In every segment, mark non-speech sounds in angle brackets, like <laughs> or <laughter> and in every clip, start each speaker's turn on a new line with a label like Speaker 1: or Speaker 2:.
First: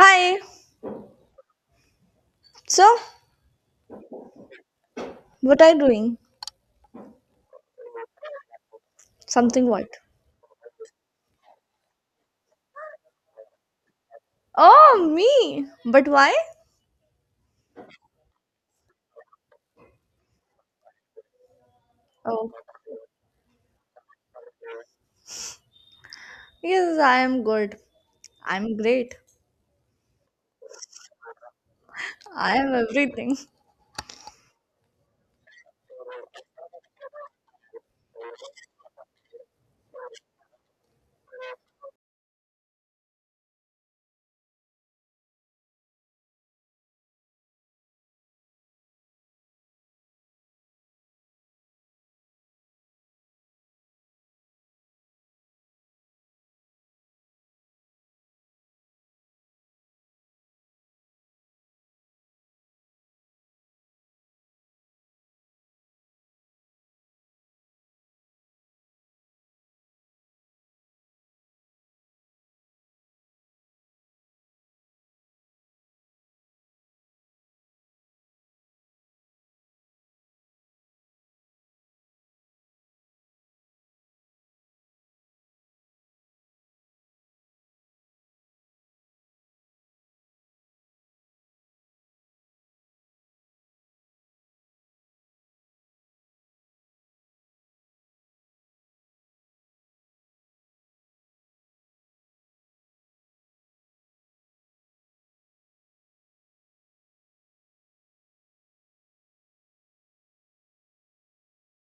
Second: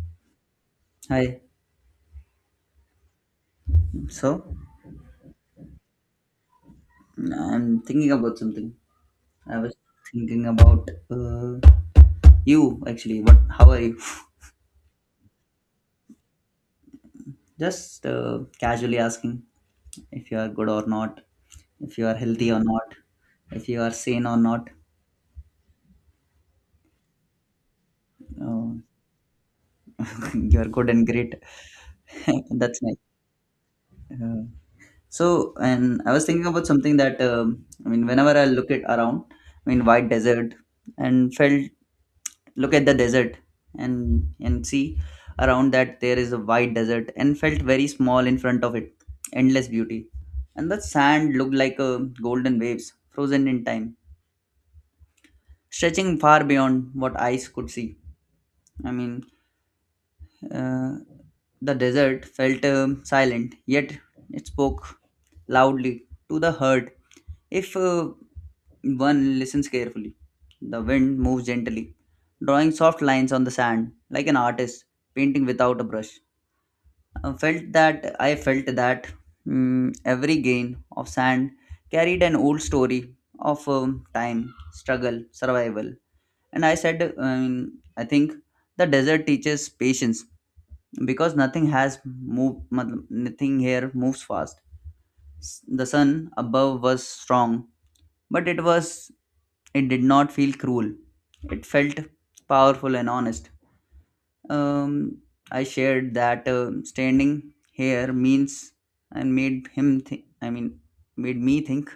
Speaker 1: Hi.
Speaker 2: Hi.
Speaker 1: So,
Speaker 2: So,
Speaker 1: what are you doing?
Speaker 2: I'm thinking about something. I
Speaker 1: Something
Speaker 2: was
Speaker 1: what?
Speaker 2: thinking about you actually. What? How are you?
Speaker 1: Oh, me. But why?
Speaker 2: Just casually asking if you are good or not, if you are
Speaker 1: Oh,
Speaker 2: healthy or not, if you are sane or not.
Speaker 1: yes, I am good. I'm
Speaker 2: Uh,
Speaker 1: great.
Speaker 2: <laughs> you are good and great. <laughs>
Speaker 1: I am
Speaker 2: That's nice.
Speaker 1: everything.
Speaker 2: Uh, so, and I was thinking about something that I mean, whenever I look at around, I mean, white desert, and felt look at the desert and and see around that there is a wide desert and felt very small in front of it, endless beauty, and the sand looked like a golden waves frozen in time, stretching far beyond what eyes could see. I mean, Uh, the desert felt silent, yet it spoke loudly to the herd. If one listens carefully, the wind moves gently, drawing soft lines on the sand, like an artist painting without a brush. I felt that every grain of sand carried an old story of time, struggle, survival. And I said, I think the desert teaches patience, because nothing has moved, matlab, nothing here moves fast. The sun above was strong, but it did not feel cruel. It felt powerful and honest. Um, I shared that standing here means, and made him, made me think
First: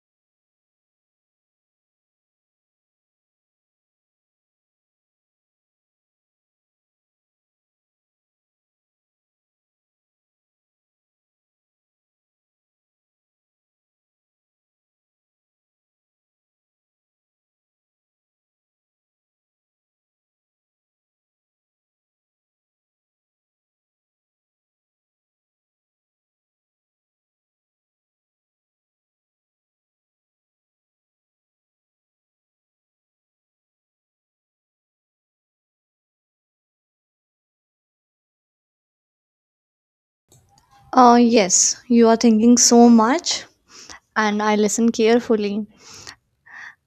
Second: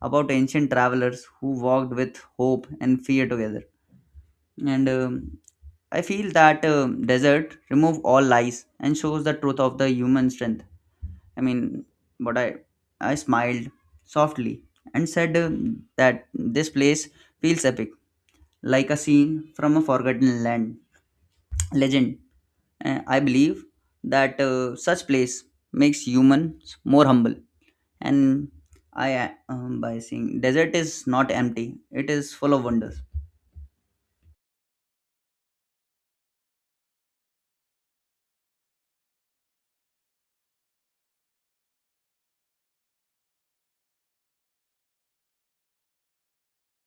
Speaker 2: about ancient travelers who walked with hope and fear together. And I feel that desert remove all lies and shows the truth of the human strength. I mean, but I smiled softly and said, that this place feels epic, like a scene from a forgotten land legend. I believe that such place makes humans more humble. And I, by saying desert is not empty, it is full of wonders.
Speaker 1: Yes, you are thinking so much, and I listen carefully.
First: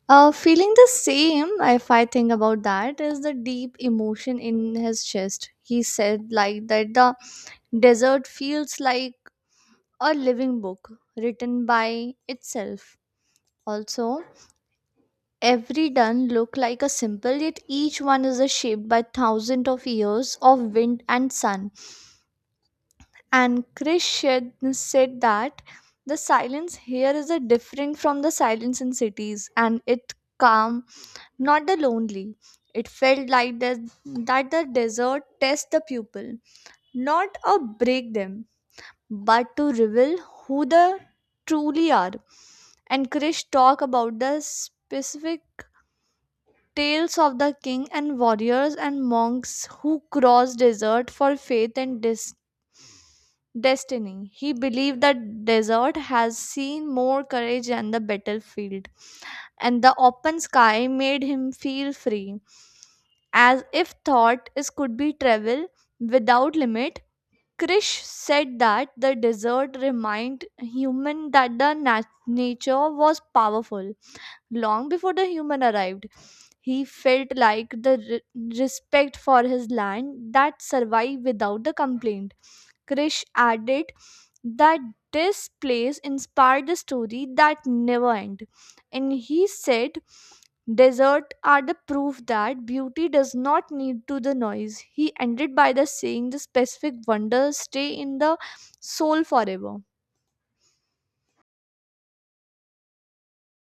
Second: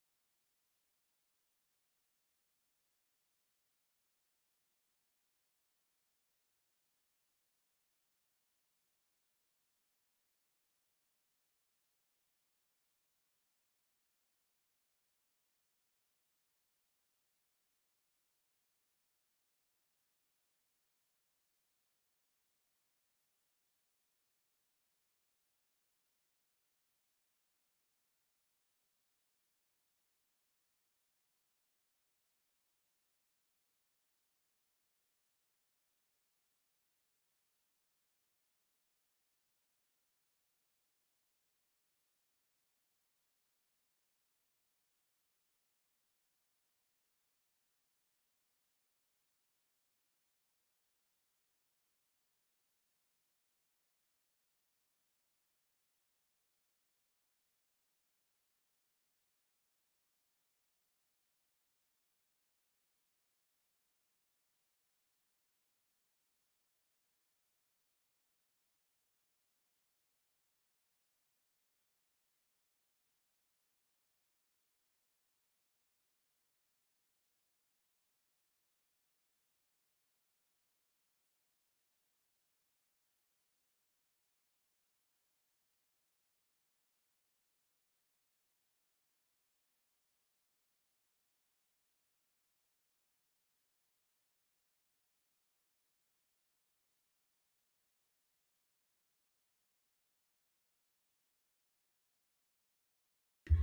Speaker 1: Feeling the same, if I think about that, is the deep emotion in his chest. He said, like, that the desert feels like a living book written by itself. Also, every dun look like a symbol, yet each one is shaped by thousands of years of wind and sun. And Krish said that the silence here is a different from the silence in cities, and it calm, not the lonely. It felt like that the desert tests the pupil, not a break them, but to reveal who the truly are. And Krish talk about the specific tales of the king and warriors and monks who crossed desert for faith and destiny. He believed that desert has seen more courage than the battlefield, and the open sky made him feel free. As if thought is could be travel without limit, Krish said that the desert remind human that the nature was powerful long before the human arrived. He felt like the respect for his land that survived without the complaint. Krish added that this place inspired the story that never end. And he said desert are the proof that beauty does not need to the noise. He ended by the saying the specific wonders stay in the soul forever.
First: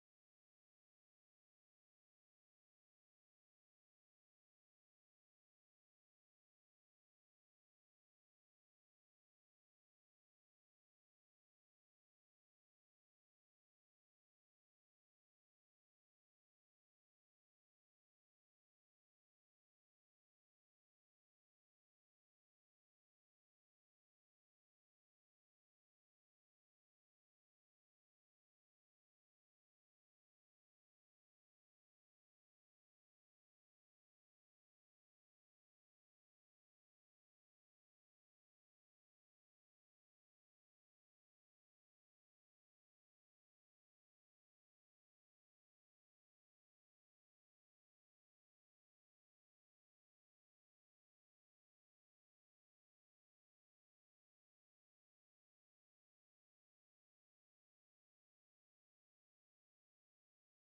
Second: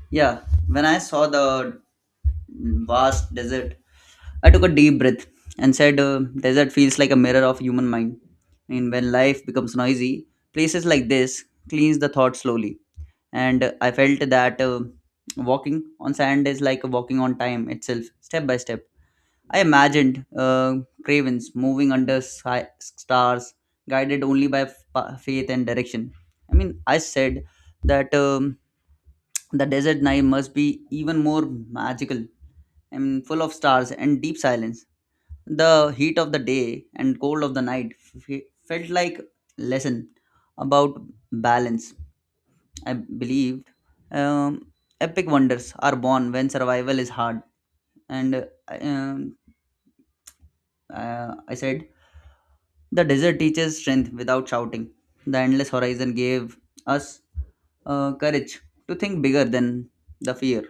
Speaker 2: Yeah, when I saw the vast desert, I took a deep breath and said, desert feels like a mirror of human mind. I mean, when life becomes noisy, places like this cleans the thought slowly. And I felt that walking on sand is like walking on time itself, step by step. I imagined cravens moving under stars, guided only by faith and direction. I mean, I said that the desert night must be even more magical, and full of stars and deep silence. The heat of the day and cold of the night f- felt like lesson about balance. I believed um, epic wonders are born when survival is hard. And I- um, I said, the desert teaches strength without shouting. The endless horizon gave us courage to think bigger than the fear.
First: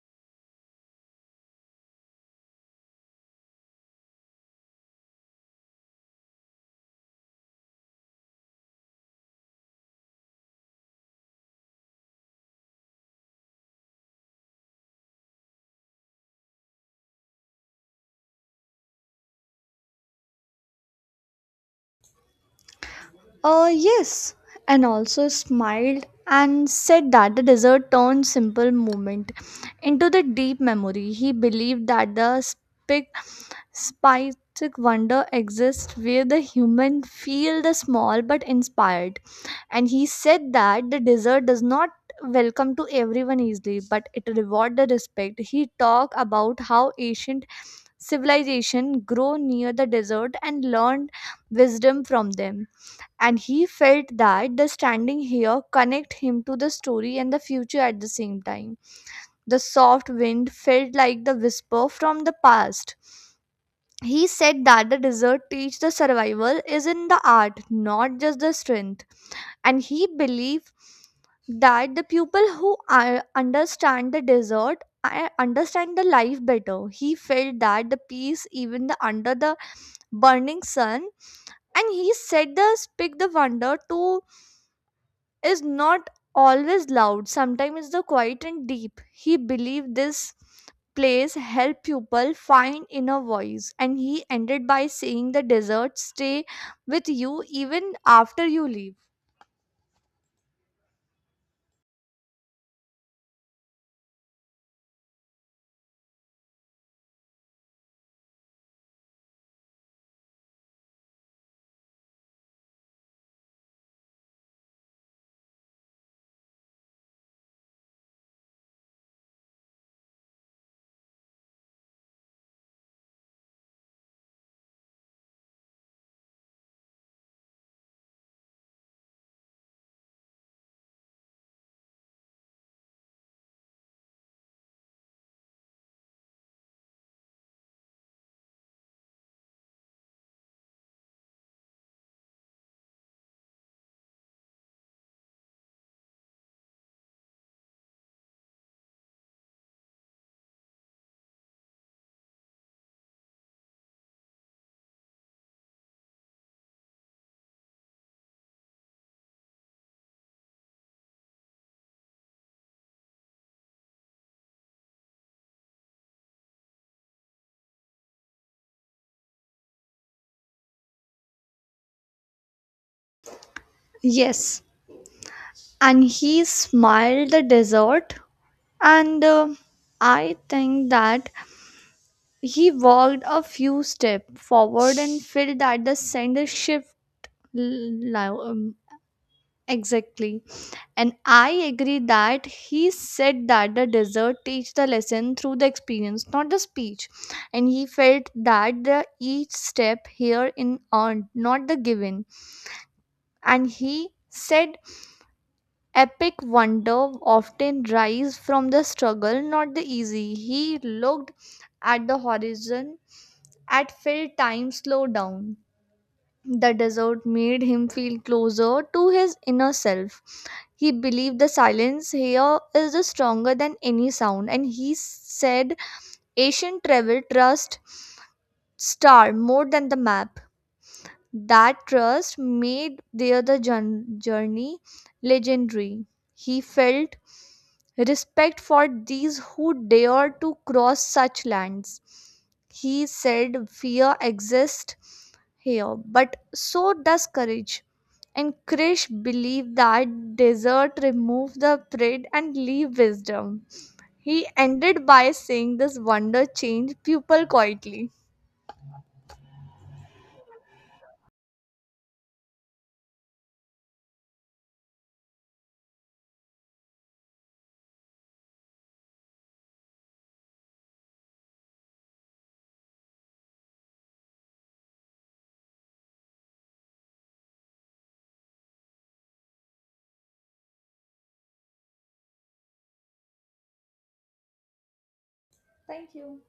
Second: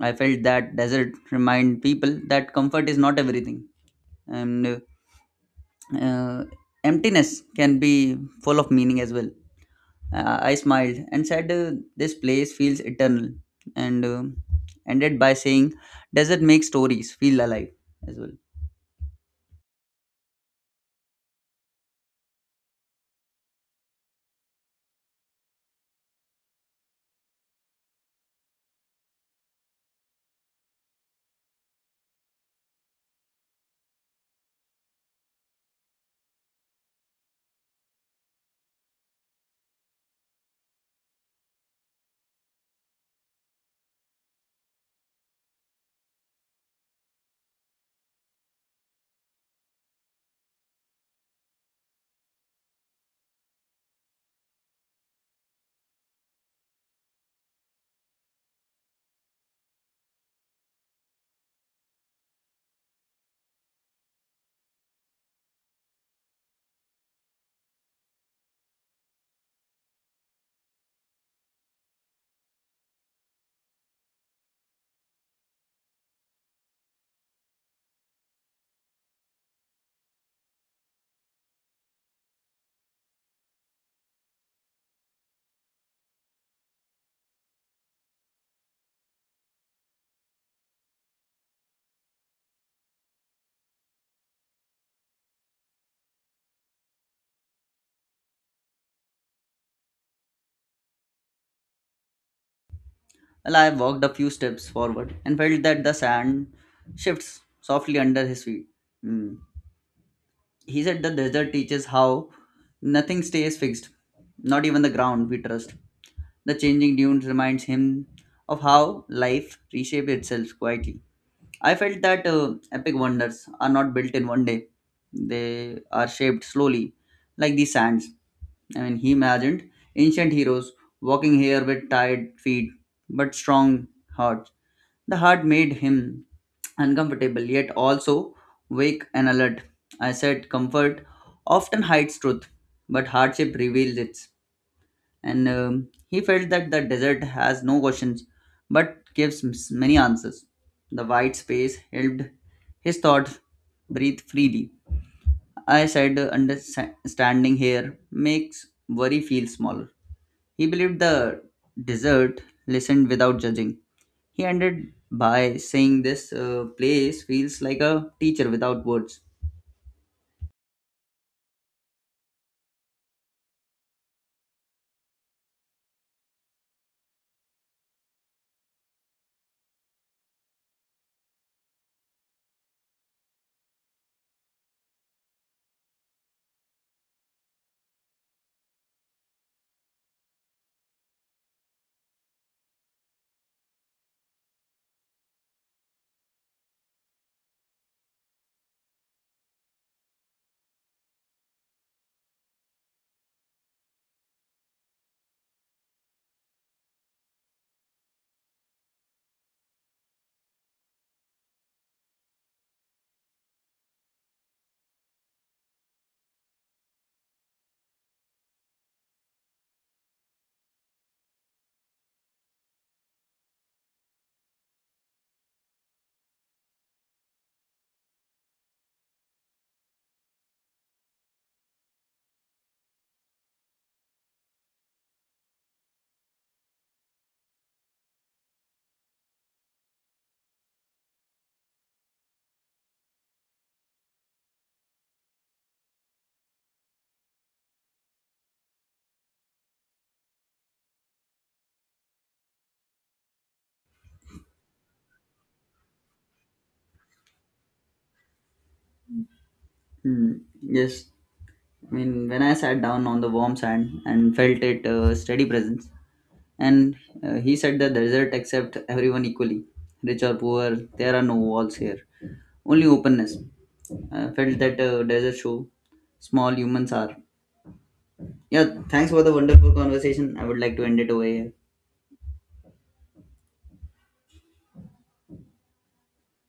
Speaker 2: I felt that desert remind people that comfort is not everything. And uh, emptiness can be full of meaning as well. I smiled and said, this place feels eternal, and ended by saying, does it make stories feel alive as well?
Speaker 1: Yes, and also smiled and said that the dessert turned simple moment into the deep memory. He believed that the spicy wonder exists where the human feel the small but inspired. And he said that the dessert does not welcome to everyone easily, but it reward the respect. He talked about how ancient civilization grow near the desert and learned wisdom from them, and he felt that the standing here connect him to the story and the future at the same time. The soft wind felt like the whisper from the past. He said that the desert teach the survival is in the art, not just the strength, and he believed that the people who are, understand the desert, I understand the life better. He felt that the peace even the under the burning sun, and he said the speak the wonder to is not always loud. Sometimes it's the quiet and deep. He believed this plays help people find inner voice, and he ended by saying the desert stay with you even after you leave.
Speaker 2: Well, I walked a few steps forward and felt that the sand shifts softly under his feet. Mm. He said, the desert teaches how nothing stays fixed, not even the ground we trust. The changing dunes reminds him of how life reshapes itself quietly. I felt that epic wonders are not built in one day. They are shaped slowly, like the sands. I mean, he imagined ancient heroes walking here with tired feet but strong hearts. The heart made him uncomfortable, yet also wake and alert. I said, comfort often hides truth, but hardship reveals it. And he felt that the desert has no questions, but gives many answers. The wide space helped his thoughts breathe freely. I said, understanding here makes worry feel smaller. He believed the desert listened without judging. He ended by saying, this place feels like a teacher without words.
Speaker 1: Yes, and he smiled the desert, and I think that he walked a few steps forward and felt that the sender shift l- lo- um, exactly. And I agree that he said that the desert teach the lesson through the experience, not the speech. And he felt that the each step here in earned, not the given. And he said epic wonder often rise from the struggle, not the easy. He looked at the horizon at felt time slow down. The desert made him feel closer to his inner self. He believed the silence here is the stronger than any sound, and he said, Asian travel trust star more than the map. That trust made the other journey legendary. He felt respect for these who dared to cross such lands. He said fear exists here, but so does courage. And Krish believed that desert removed the pride and leave wisdom. He ended by saying this wonder changed people quietly.
Speaker 2: Hmm. Yes, I mean, when I sat down on the warm sand and felt it steady presence, and he said the desert accept everyone equally, rich or poor. There are no walls here, only openness. I felt that desert show small humans are. Yeah, thanks for the wonderful conversation. I would like to end it over here.
Speaker 1: Thank you.